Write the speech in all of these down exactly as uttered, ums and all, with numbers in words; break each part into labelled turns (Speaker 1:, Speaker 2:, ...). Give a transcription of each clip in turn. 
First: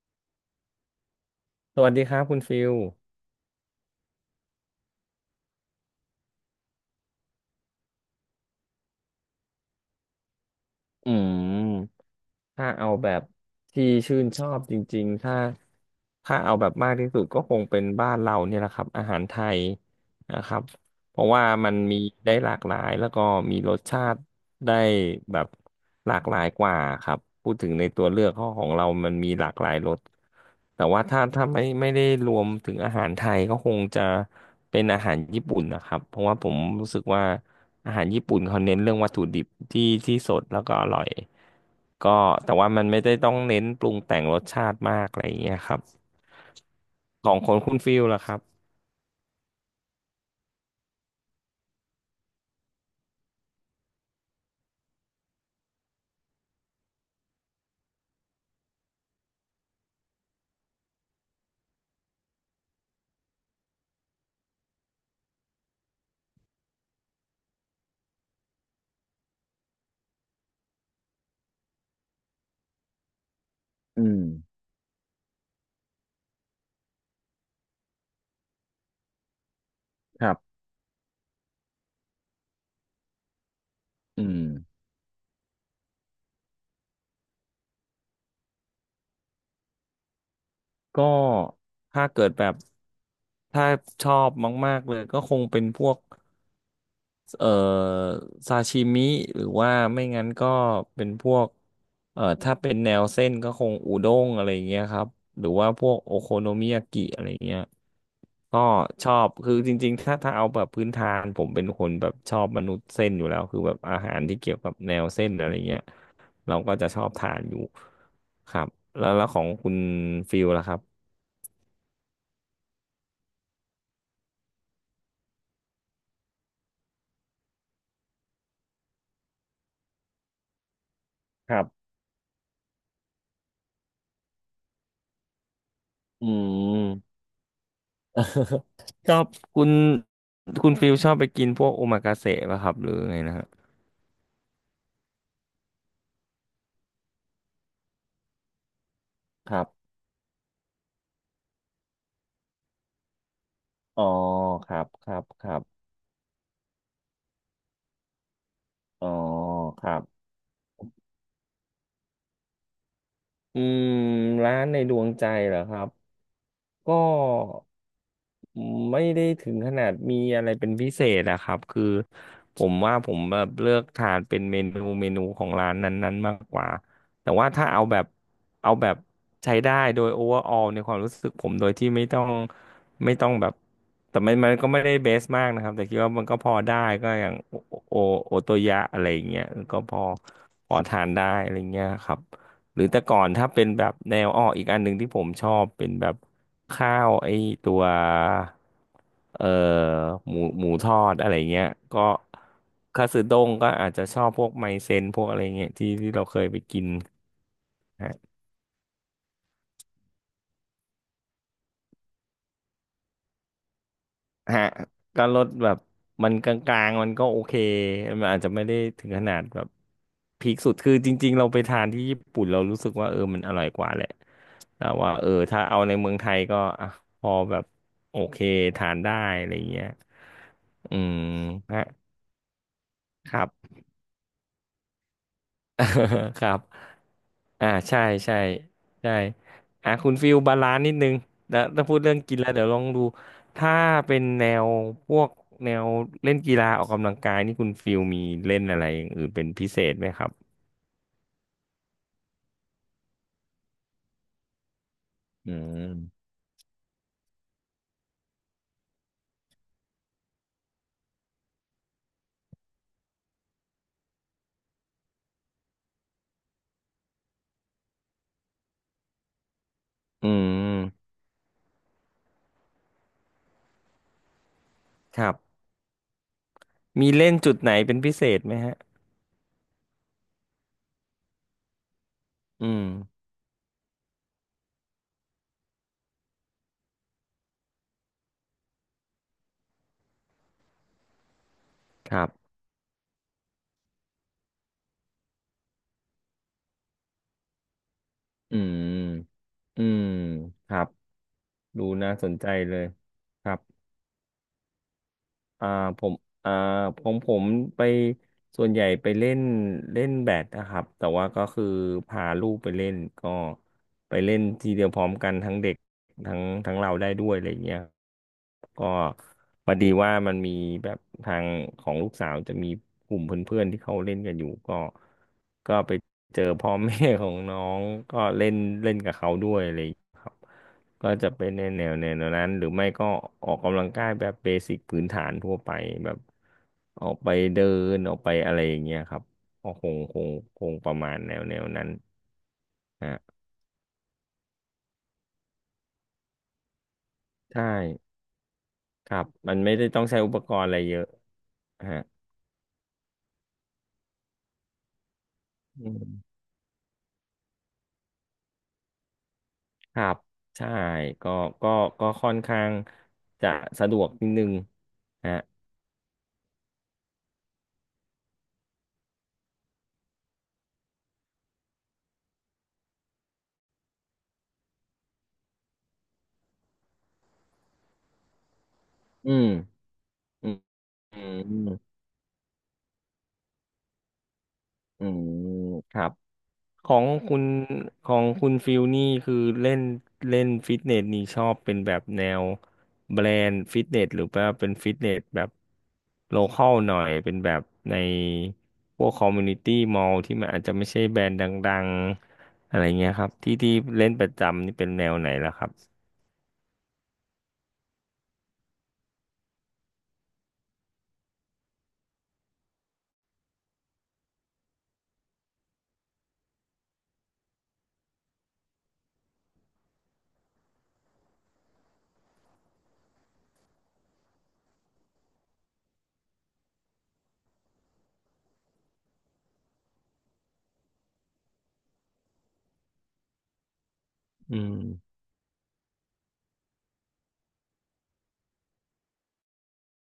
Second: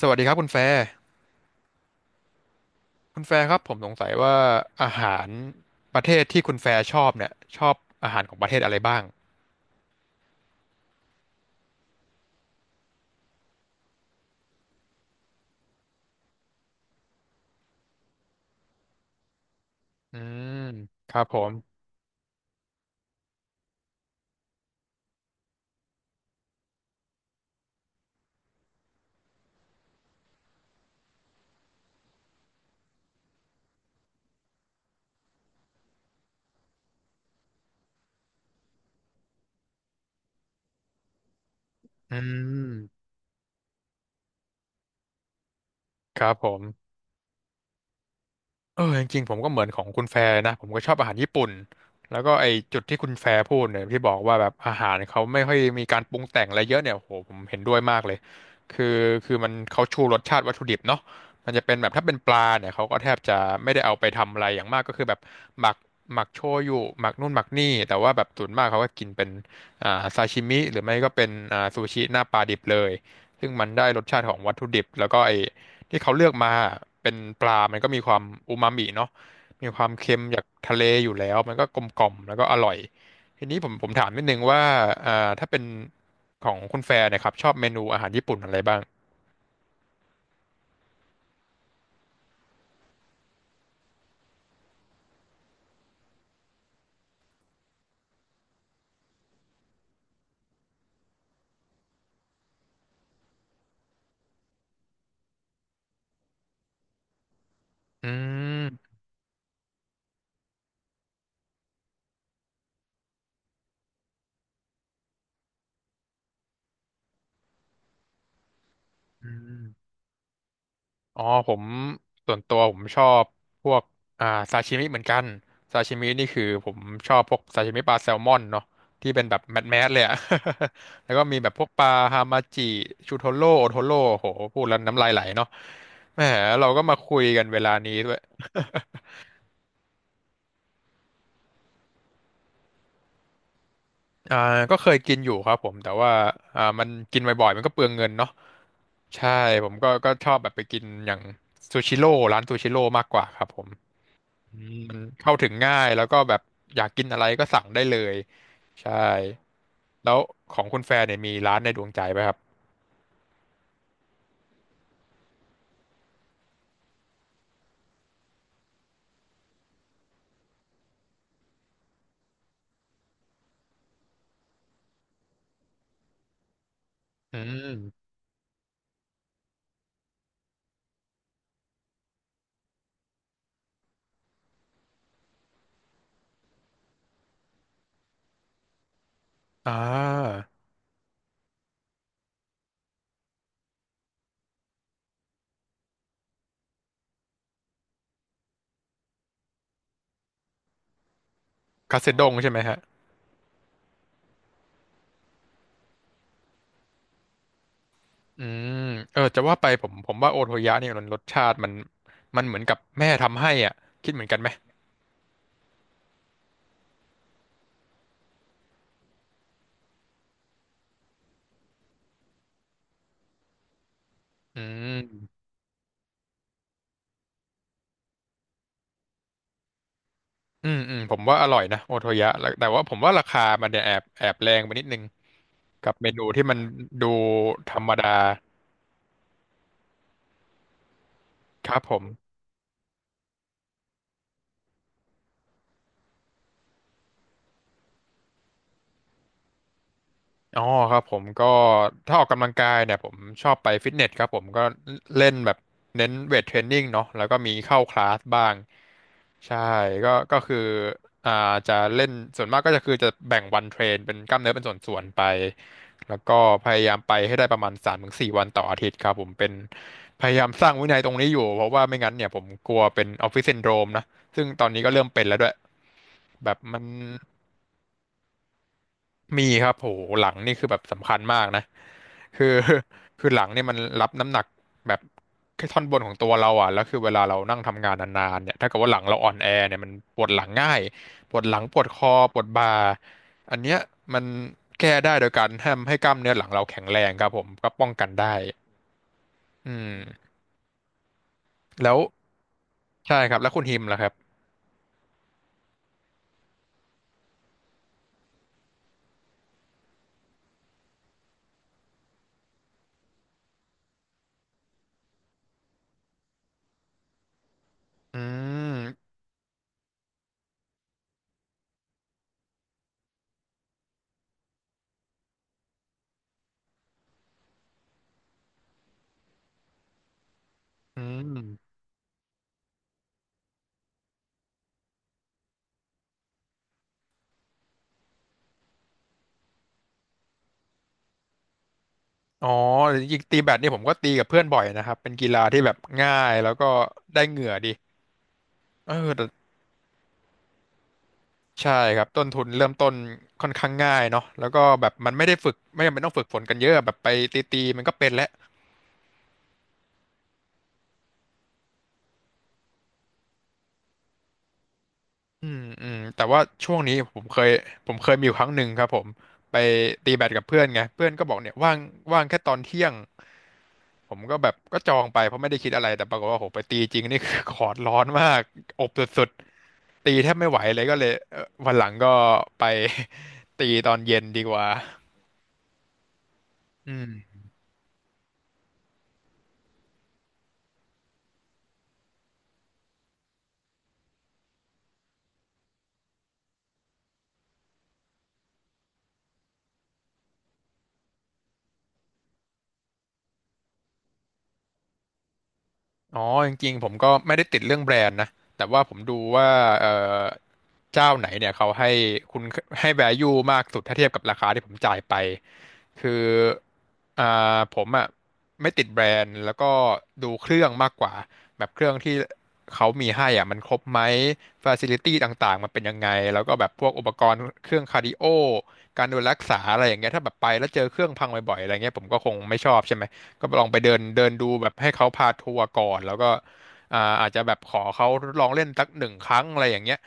Speaker 1: สวัสดีครับคุณแฟร์
Speaker 2: สวัสดีครับคุณฟิล
Speaker 1: คุณแฟร์ครับผมสงสัยว่าอาหารประเทศที่คุณแฟร์ชอบเนี่ยชอบอาหารของประเทศอะไรบ้าง
Speaker 2: อืมถ้าเอาแบบที่ชื่นชอบจริงๆถ้าถ้าเอาแบบมากที่สุดก็คงเป็นบ้านเราเนี่ยแหละครับอาหารไทย
Speaker 1: อื
Speaker 2: นะค
Speaker 1: ม
Speaker 2: รับ
Speaker 1: ค
Speaker 2: เพ
Speaker 1: รับ
Speaker 2: ราะ
Speaker 1: ผ
Speaker 2: ว่า
Speaker 1: ม
Speaker 2: มันมีได้หลากหลายแล้วก็มีรสชาติ ได้แบบหลากหลายกว่าครับพูดถึงในตัวเลือกข้อของเรามันมีหลากหลายรสแต่ว่าถ้าถ้าไม่ไม่ได้รวมถึงอาหารไทยก็คงจะเป็นอาหารญี่ปุ่นนะครับเพราะว่าผมรู้สึกว่าอาหารญี่ปุ่นเขาเน้นเรื่องวัตถุดิบที่ที่สดแล้วก็อร่อย
Speaker 1: อื
Speaker 2: ก็แต่ว่ามันไม่
Speaker 1: ม
Speaker 2: ได้ต้องเน้นปรุงแต่งรสชาติมากอะไรอย่างเงี้ยครับ
Speaker 1: ครับผม
Speaker 2: ของคนคุณฟิลล่ะครับ
Speaker 1: เออจริงๆผมก็เหมือนของคุณแฟร์นะผมก็ชอบอาหารญี่ปุ่นแล้วก็ไอจุดที่คุณแฟร์พูดเนี่ยที่บอกว่าแบบอาหารเขาไม่ค่อยมีการปรุงแต่งอะไรเยอะเนี่ยโอ้โหผมเห็นด้วยมากเลยคือคือมันเขาชูรสชาติวัตถุดิบเนาะมันจะเป็นแบบถ้าเป็นปลาเนี่ยเขาก็แทบจะไม่ได้เอาไปทำอะไรอย่างมากก็คือแบบหมักหมักโชยุหมักนู่นหมักนี่แต่ว่าแบบส่วนมากเขาก็กินเป็นอ่าซาชิมิหรือไม่ก็เป็นอ่าซูชิหน้าปลาดิบเลยซึ่งมันได้ร
Speaker 2: อื
Speaker 1: สชา
Speaker 2: ม
Speaker 1: ติของวัตถุดิบแล้วก็ไอ ที่เขาเลือกมาเป็นปลามันก็มีความอูมามิเนาะมีความเค็ม
Speaker 2: ครั
Speaker 1: จาก
Speaker 2: บ
Speaker 1: ทะเลอยู่แล้วมันก็กลมกล่อมแล้วก็อร่อยทีนี้ผมผมถามนิ
Speaker 2: อื
Speaker 1: ดนึ
Speaker 2: ม
Speaker 1: งว่าอ่าถ้าเป็นของคุณแฟร์เนยครับชอบเมนูอาหารญี่ปุ่นอะไรบ้าง
Speaker 2: ก็ถ้าเกิดแบบถ้าชอบมากๆเลยก็คงเป็นพวกเอ่อซาชิมิหรือว่าไม่งั้นก็เป็นพวกเอ่อถ้าเป็นแนวเส้นก็คงอุด้งอะไรอย่างเงี้ยครับหรือว่าพวกโอโคโนมิยากิอะไรอย่างเงี้ย
Speaker 1: อื
Speaker 2: ก็
Speaker 1: ม
Speaker 2: ชอบคือจริงๆถ้าถ้าเอาแบบพื้นฐานผมเป็นคนแบบชอบมนุษย์เส้นอยู่แล้วคือแบบอาหารที่เกี่ยวกับแนวเส้นอะไรเงี้ยเราก็จะชอบทานอยู่ครับแล้วแล้ว
Speaker 1: อื
Speaker 2: ของ
Speaker 1: ม
Speaker 2: คุณฟิลล่ะครับ
Speaker 1: อ๋อผมส่วนตัวผมชอบพวกอ่าซาชิมิเหมือนกันซาชิมินี่คือผมชอบพวกซาชิมิปลาแซลมอนเนาะที่เป็นแบบแมสแมสเลยอะ แล้วก็มีแบบ
Speaker 2: ค
Speaker 1: พ
Speaker 2: รั
Speaker 1: วกปลา
Speaker 2: บ
Speaker 1: ฮามาจิชูโทโร่โอโทโร่โหพูดแล้วน้ำลายไหลเนาะแหม
Speaker 2: อื
Speaker 1: เราก็มาคุ
Speaker 2: ม
Speaker 1: ยกันเวลานี้ด้วย
Speaker 2: ชอบคุณคุณฟิลชอบไปกินพวกโอมากาเสะป่ะครับหรือไงนะฮะ
Speaker 1: อ่าก็เคยกินอยู่ครับผมแต่ว่าอ่ามันกินบ่อยๆมันก็เปลืองเงินเนาะใช่
Speaker 2: ครั
Speaker 1: ผมก็
Speaker 2: บ
Speaker 1: ก็ชอบแบบไปกินอย่างซูชิโร่ร้านซูชิโร่มากกว่าครับผม
Speaker 2: อ๋อ
Speaker 1: อื
Speaker 2: ค
Speaker 1: ม
Speaker 2: รับ
Speaker 1: มัน
Speaker 2: ครับ
Speaker 1: เข้า
Speaker 2: ค
Speaker 1: ถึง
Speaker 2: รั
Speaker 1: ง่า
Speaker 2: บ
Speaker 1: ยแล้วก็แบบอยากกินอะไรก็สั่งได้เลยใช่
Speaker 2: อ๋อครั
Speaker 1: แล้ว
Speaker 2: บ
Speaker 1: ของคุณแฟนเนี่ยมีร้านในดวงใจไหมครับ
Speaker 2: อืมร้านในดวงใจเหรอครับ ก็ไม่ได้ถึงขนาดมีอะไรเป็นพิเศษอะครับคือผมว่าผมแบบเลือกทานเป็นเมนูเมนูของร้านนั้นๆมากกว่าแต่
Speaker 1: อื
Speaker 2: ว่าถ้าเอาแบบ
Speaker 1: ม
Speaker 2: เอาแบบใช้ได้โดยโอเวอร์ออลในความรู้สึกผมโดยที่ไม่ต้องไม่ต้องแบบแต่มันมันก็ไม่ได้เบสมากนะครับแต่คิดว่ามันก็พอได้ก็อย่างโอโอโอโตยะอะไรอย่างเงี้ย
Speaker 1: อ่
Speaker 2: ก็พอ
Speaker 1: า
Speaker 2: พอทานได้อะไรเงี้ยครับ หรือแต่ก่อนถ้าเป็นแบบแนวอ้ออีกอันหนึ่งที่ผมชอบเป็นแบบข้าวไอ้ตัวเอ่อหมูหมูทอดอะไรเงี้ย
Speaker 1: คา
Speaker 2: ก็
Speaker 1: เซดงใช่ไหมฮะ
Speaker 2: คาสึด้งก็อาจจะชอบพวกไมเซนพวกอะไรเงี้ยที่ที่เราเคยไปกิน
Speaker 1: อืมเออจะว่าไปผมผมว่าโอโทยะเนี่ยมันรสชาติมันมันเหมือนกับแม่ทำให้อ่ะคิดเหมือนกันไหม
Speaker 2: ฮะก็ลดแบบมันกลางๆมันก็โอเคมันอาจจะไม่ได้ถึงขนาดแบบพีคสุดคือจริงๆเราไปทานที่ญี่ปุ่นเรารู้สึกว่าเออมันอร่อยกว่าแหละ
Speaker 1: อื
Speaker 2: แต่ว่าเออ
Speaker 1: ม
Speaker 2: ถ้าเอาในเมืองไทยก็อ่ะพอแบบโอเคทานได้อะไรเงี้ย
Speaker 1: อืมอื
Speaker 2: อื
Speaker 1: มผ
Speaker 2: ม
Speaker 1: มว่าอร่อยนะ
Speaker 2: ฮะ
Speaker 1: โอโทยะแล้วแต่ว่าผมว่ารา
Speaker 2: ค
Speaker 1: คา
Speaker 2: รับ
Speaker 1: มันเนี่ยแอบแอบแรงไปนิดนึงกับเมนู
Speaker 2: ค
Speaker 1: ที่มั
Speaker 2: รั
Speaker 1: น
Speaker 2: บ
Speaker 1: ดู
Speaker 2: อ่า
Speaker 1: ธรรม
Speaker 2: ใช่
Speaker 1: ดา
Speaker 2: ใช่ใช่อ่ะคุณฟิลบาลานซ์นิดนึงแล้ว
Speaker 1: ครับ
Speaker 2: ถ้า
Speaker 1: ผ
Speaker 2: พูดเรื่อง
Speaker 1: ม
Speaker 2: กินแล้วเดี๋ยวลองดูถ้าเป็นแนวพวกแนวเล่นกีฬาออกกำลังกายนี่คุณฟิลมีเล่นอะไรอย่างอื่นเป็นพิเศษไหมครับ
Speaker 1: อ๋อครับผมก็ถ้าออกกำลังกายเนี่ยผมชอบไปฟิตเนสครับผมก็เล่นแบ
Speaker 2: อื
Speaker 1: บเน้น
Speaker 2: ม
Speaker 1: เวทเทรนนิ่งเนาะแล้วก็มีเข้าคลาสบ้างใช่ก็ก็คืออ่าจะเล่นส่วนมากก็จะคือจะแบ่งวันเทรนเป็นกล้ามเนื้อเป็นส่วนๆไปแล้วก็พยายามไปให้ได้ประมาณสามถึงสี่วันต่ออาทิตย์ครับผมเป็นพ
Speaker 2: อื
Speaker 1: ยายามสร้างวินัย
Speaker 2: ม
Speaker 1: ตรงนี้อยู่เพราะว่าไม่งั้นเนี่ยผมกลัวเป็นออฟฟิศซินโดรมนะซึ่งตอนนี้ก็เริ่ม
Speaker 2: ค
Speaker 1: เป็น
Speaker 2: รั
Speaker 1: แล้
Speaker 2: บ
Speaker 1: วด้วยแบบมัน
Speaker 2: มีเล่นจุดไหนเป็นพิเศษไหมฮะ
Speaker 1: มีครับโหหลังนี่คือแบบสำคัญมากนะคือ
Speaker 2: อืม
Speaker 1: คือหลังเนี่ยมันรับน้ำหนักแบบแค่ท่อนบนของตัวเราอ่ะแล้วคือเวลาเรานั่งทำงานนานๆเนี่ยถ้าเกิดว่าหลังเราอ่อนแอเนี่ยมันปวดหลังง่ายปวดหลังปวดคอ
Speaker 2: ครับ
Speaker 1: ปวดบ่าอันเนี้ยมันแก้ได้โดยการทำให้กล้ามเนื้อหลังเราแข็งแรงครับผมก็ป้องกันได้
Speaker 2: อืม
Speaker 1: อื
Speaker 2: อืม
Speaker 1: ม
Speaker 2: ครับดู
Speaker 1: แล้ว
Speaker 2: น่าสนใจเลย
Speaker 1: ใช่ครับ
Speaker 2: ค
Speaker 1: แล้ว
Speaker 2: รับ
Speaker 1: คุณฮิมล่ะครับ
Speaker 2: อ่าผมอ่าผมผมไปส่วนใหญ่ไปเล่นเล่นแบดนะครับแต่ว่าก็คือพาลูกไปเล่นก็ไปเล่นทีเดียวพร้อมกันทั้งเด็กทั้งทั้งเราได้ด้วยอะไรเงี้ย
Speaker 1: อื
Speaker 2: ก็
Speaker 1: ม
Speaker 2: พอดีว่ามันมีแบบทางของลูกสาวจะมีกลุ่มเพื่อนๆที่เขาเล่นกันอยู่ก็ก็ไปเจอพ่อแม่ของน้องก็เล่นเล่นกับเขาด้วยอะไรอย่างเงี้ยครับ
Speaker 1: อื
Speaker 2: ก็จะเป็น
Speaker 1: ม
Speaker 2: ในแนวแนวนั้นหรือไม่ก็ออกกำลังกายแบบเบสิกพื้นฐานทั่วไปแบบออกไปเดินออกไปอะไรอย่างเงี้ยครับก็คงคงคงประมาณแนวแนวนั้น
Speaker 1: อ๋อจ
Speaker 2: ฮะ
Speaker 1: ริงๆตีแบดนี่ผมก็ตีกับเพื่อนบ่อยนะครับเป็นกีฬาที่แบบง่ายแล้วก็ได้เหงื่อ
Speaker 2: ใช่
Speaker 1: ดี เออ
Speaker 2: ครั
Speaker 1: แต่
Speaker 2: บมันไม่ได้ต้องใช้อุปกรณ์อะไรเยอะ
Speaker 1: ใช่ค
Speaker 2: ฮะ
Speaker 1: รับ ต้นทุนเริ่มต้นค่อนข้างง่ายเนาะแล้วก็แบบมันไม่ได้ฝึก ไม่
Speaker 2: อื
Speaker 1: จำเป็นต้องฝึกฝ
Speaker 2: ม
Speaker 1: นกันเยอะแบบไปตีๆมันก็เป็นแล้ว
Speaker 2: ครับใช่ก็ก็ก็ค่อนข้างจะสะดวกนิดนึงฮะ
Speaker 1: อืมอืมแต่ว่าช่วงนี้ผมเคยผมเคยมีอยู่ครั้งหนึ่งครับผม ไปตีแบดกับเพื่อนไงเพื่อนก็บอกเนี่ยว่างว่างแค่ตอนเที่ยงผมก็แบบก็จองไปเพราะไม่ได้คิดอะไรแต่ปรากฏว่าโหไปตีจริงนี่คือ คอร์ดร้อนมาก อบสุด
Speaker 2: อืม
Speaker 1: ๆตีแทบ
Speaker 2: อื
Speaker 1: ไม่ไห
Speaker 2: ม
Speaker 1: วเลยก็เลย
Speaker 2: อื
Speaker 1: เอ่อ
Speaker 2: ม
Speaker 1: วันหลังก็ไป ตีตอนเย็นดีกว่า
Speaker 2: อืมครับ ข
Speaker 1: อื
Speaker 2: อง
Speaker 1: ม
Speaker 2: คุณของคุณฟิลนี่คือเล่นเล่นฟิตเนสนี่ชอบเป็นแบบแนวแบรนด์ฟิตเนสหรือว่าเป็นฟิตเนสแบบโลคอลหน่อยเป็นแบบในพวกคอมมูนิตี้มอลที่มันอาจจะไม่ใช่แบรนด์ดังๆอะไรเงี้ยครับที่ที่เล่นประจำนี่เป็นแนวไหนล่ะครับ
Speaker 1: อ๋อจริงๆผมก็ไม่ได้ติดเรื่องแบรนด์นะแต่ว่าผมดูว่าเอ่อเจ้าไหนเนี่ยเขาให้คุณให้ แวลู มากสุดถ้าเทียบกับราคาที่ผมจ่ายไปคืออ่าผมอ่ะไม่ติดแบรนด์แล้วก็ดูเครื่องมากกว่าแบบเครื่องที่เขามีให้อ่ะมันครบไหมฟ a ซิลิตี้ต่างๆมันเป็นยังไงแล้วก็แบบพวกอุปกรณ์เครื่องคาร์ดิโอการดูแลรักษาอะไรอย่างเงี้ยถ้าแบบไปแล้วเจอเครื่องพังบ่อยๆอะไรเงี้ยผมก็คงไม่ชอบใช่ไหม ก็ลองไปเดินเดินดู
Speaker 2: อื
Speaker 1: แบบ
Speaker 2: ม
Speaker 1: ให้เขาพาทัวร์ก่อนแล้วก็อ่าอาจจะแบบขอเขาทดลองเล่นสักหนึ่งครั้งอะไรอย่างเงี้ย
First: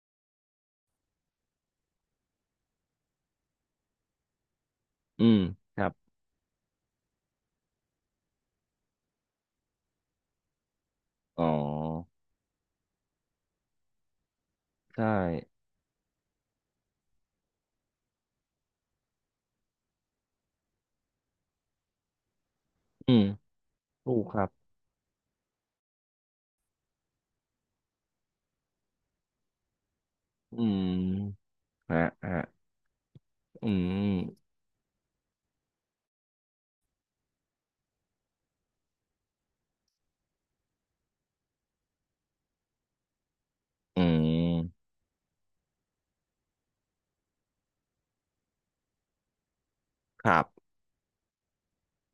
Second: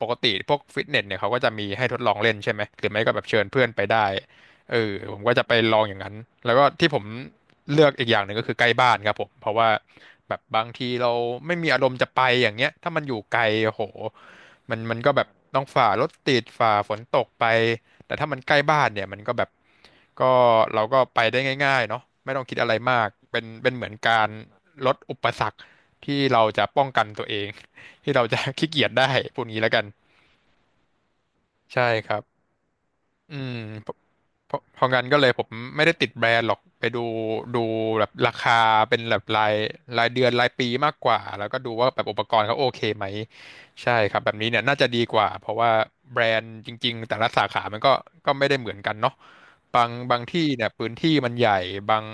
Speaker 1: ปกติพวกฟิตเนสเนี่ยเขาก็จะมีให้ทดลองเล่นใช่ไหมหรือไม่ก็แบบเชิญเพื่อนไปได้เออผม
Speaker 2: อื
Speaker 1: ก็
Speaker 2: ม
Speaker 1: จะไปล
Speaker 2: ค
Speaker 1: อง
Speaker 2: รั
Speaker 1: อ
Speaker 2: บ
Speaker 1: ย่างนั้นแล้วก็ที่ผมเลือกอีกอย่างหนึ่งก็คือใกล้บ้านครับผมเพราะว่าแบบบางทีเรา
Speaker 2: อ๋อ
Speaker 1: ไม่มีอารมณ์จะไปอย่างเงี้ยถ้ามันอยู่ไกลโอ้โหมันมัน
Speaker 2: ใช่
Speaker 1: ก็แบบต้องฝ่ารถติดฝ่าฝนตกไป แต่ถ้ามันใกล้บ้านเนี่ยมันก็แบบก็เราก็ไปได้ง่ายๆเนาะไม่ต้องคิดอะไรมาก
Speaker 2: อืม
Speaker 1: เป็นเป็นเหมือน
Speaker 2: ถู
Speaker 1: กา
Speaker 2: ก
Speaker 1: ร
Speaker 2: ครับ
Speaker 1: ลดอุปสรรคที่เราจะป้องกันตัวเอง ที่เราจะขี้เกียจได้พูดงี้แล้วกัน
Speaker 2: อืม
Speaker 1: ใช่
Speaker 2: ฮะ
Speaker 1: ครับ
Speaker 2: ฮะ
Speaker 1: อืม
Speaker 2: อื
Speaker 1: เพราะเพ
Speaker 2: ม
Speaker 1: ราะเพราะงั้นก็เลยผมไม่ได้ติดแบรนด์หรอกไปดูดูแบบราคาเป็นแบบรายรายเดือนรายปีมากกว่าแล้วก็ดูว่าแบบอุปกรณ์เขาโอเคไหมใช่
Speaker 2: อื
Speaker 1: ครับแบบนี้เนี่ย น่า
Speaker 2: ม
Speaker 1: จะดีกว่าเพราะว่าแบรนด์จริงๆแต่ละสาขามันก็ก็ไม่ได้เหมือนกันเนาะบางบาง
Speaker 2: ครั
Speaker 1: ที่
Speaker 2: บ
Speaker 1: เนี่ยพื้นที่มันใหญ่บาง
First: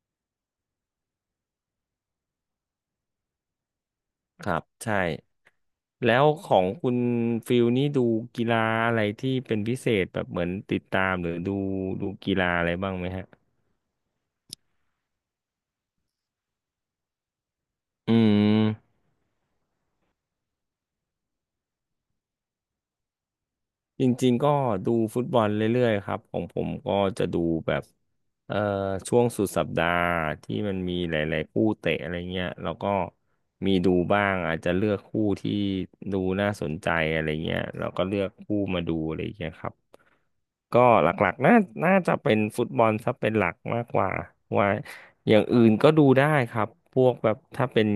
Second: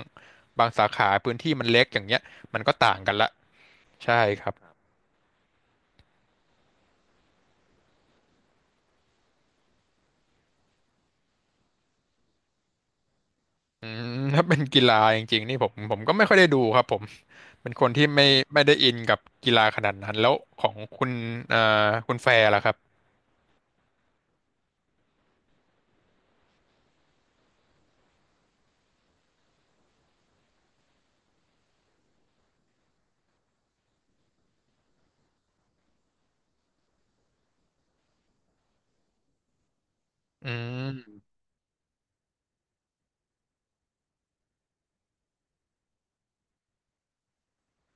Speaker 1: บางสาขาพื้นที่มันเล็กอย่างเงี้ยมันก็ต่างกันละใช่ค
Speaker 2: ค
Speaker 1: รั
Speaker 2: รับ
Speaker 1: บ
Speaker 2: ใช่ แล้วของคุณฟิลนี่ดูกีฬาอะไรที่เป็นพิเศษแบบเหมือนติดตามหรือดูดูกีฬาอะไรบ้างไหมฮะ
Speaker 1: อืม ถ้าเป็นกีฬาจริงๆนี่ผมผมก็ไม่ค่อยได้ดูครับผมเป็นคนที่
Speaker 2: อื
Speaker 1: ไม่ไม่ได้อิน
Speaker 2: ม
Speaker 1: กับกีฬาขนาดนั้นแล้วของคุณเอ่อคุณแฟร์ล่ะครับ
Speaker 2: จริงๆก็ดูฟุตบอลเรื่อยๆครับของผมก็จะดูแบบเอ่อช่วงสุดสัปดาห์ที่มันมีหลายๆคู่เตะอะไรเงี้ยแล้วก็มีดูบ้างอาจจะเลือกคู่ที่ดูน่าสนใจอะไรเงี้ยแล้วก็เลือกคู่มาดูอะไรเงี้ยครับ
Speaker 1: อื
Speaker 2: ก็ห
Speaker 1: ม
Speaker 2: ลักๆน่าน่าจะเป็นฟุตบอลซะเป็นหลักมากกว่าว่าอย่างอื่นก็ดูได้ครับพวกแบบถ้าเป็น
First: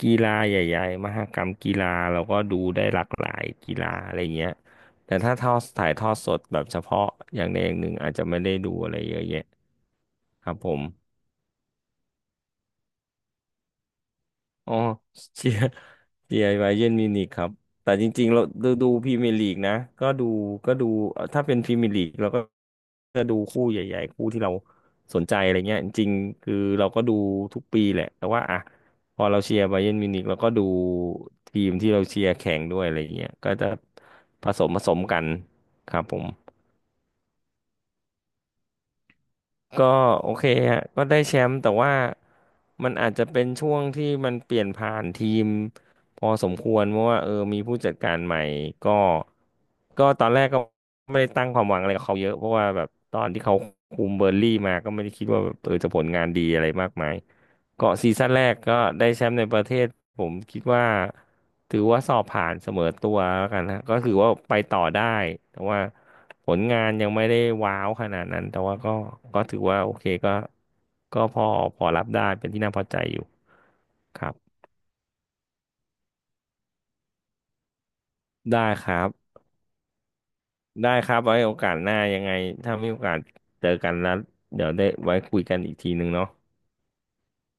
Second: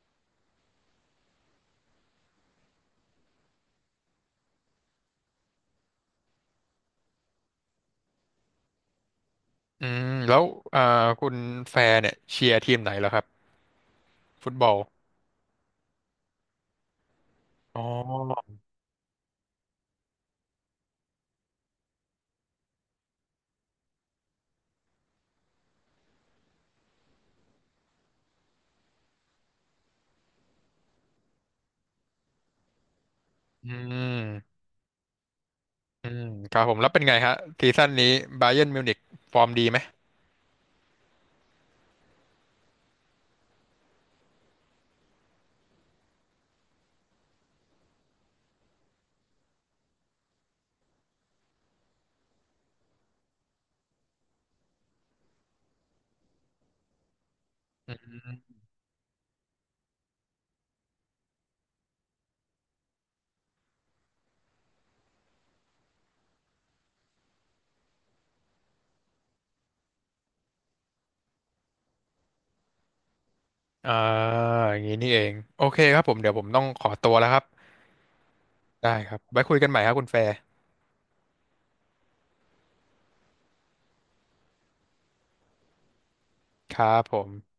Speaker 2: กีฬาใหญ่ๆมหกรรมกีฬาเราก็ดูได้หลากหลายกีฬาอะไรเงี้ยแต่ถ้าทอดถ่ายทอดสดแบบเฉพาะอย่างใดอย่างหนึ่งอาจจะไม่ได้ดูอะไรเยอะแยะ
Speaker 1: อืมแล้ว
Speaker 2: ครับผ
Speaker 1: เอ่อ
Speaker 2: ม
Speaker 1: คุณแฟร์เนี่ยเชียร์ทีมไหนเหรอครับฟุตบอ
Speaker 2: อ๋อ
Speaker 1: ล
Speaker 2: เชียร์เชียร์ไบเยิร์นมิวนิกครับ
Speaker 1: อ๋อ
Speaker 2: แต่จริงๆเราดูดูพรีเมียร์ลีกนะก็ดูก็ดูเอ่อถ้าเป็นพรีเมียร์ลีกเราก็จะดูคู่ใหญ่ๆคู่ที่เราสนใจอะไรเงี้ยจริงๆคือเราก็ดูทุกปีแหละแต่ว่าอ่ะพอเราเชียร์ไบเยิร์นมิวนิกเราก็ดูทีมที่เราเชียร์แข่งด้วยอะไรเงี้ยก็
Speaker 1: อื
Speaker 2: จะผ
Speaker 1: ม
Speaker 2: สมผสมกันครับ
Speaker 1: อื
Speaker 2: ผ
Speaker 1: ม
Speaker 2: ม
Speaker 1: ครับผมแล้วเป็นไงฮะซีซั่นนี้บ a เยิร์นมิวนิกฟอร์มดีไหม
Speaker 2: ก็โอเคฮะก็ได้แชมป์แต่ว่ามันอาจจะเป็นช่วงที่มันเปลี่ยนผ่านทีมพอสมควรเพราะว่าเออมีผู้จัดการใหม่ก็ก็ตอนแรกก็ไม่ได้ตั้งความหวังอะไรกับเขาเยอะเพราะว่าแบบตอนที่เขาคุมเบอร์นลี่มาก็ไม่ได้คิดว่าแบบเออจะผลงานดีอะไรมากมาย
Speaker 1: อื
Speaker 2: เกาะซี
Speaker 1: ม
Speaker 2: ซั่นแรกก็ได้แชมป์ในประเทศผมคิดว่าถือว่าสอบผ่านเสมอตัวแล้วกันนะก็คือว่าไปต่อได้แต่ว่าผลงานยังไม่ได้ว้าวขนาดนั้นแต่ว่าก็ก็ถือว่าโอเคก็ก็พอพอรับได้เป็นที่น่าพอใจอยู่
Speaker 1: อ่า
Speaker 2: ครับ
Speaker 1: อย่างนี้นี่เองโอเคครับผมเดี๋ยวผมต้องขอตัวแล้วครับ
Speaker 2: ได้ค
Speaker 1: ได้
Speaker 2: รับ
Speaker 1: ครับไว้คุยกันใหม่ครับคุณแฟร์
Speaker 2: ได้ครับไว้โอกาสหน้ายังไงถ้ามีโอกาสเจอกันแล้วเดี๋ยวได้ไว้คุยกันอีกทีหนึ่งเนาะ
Speaker 1: ครับผม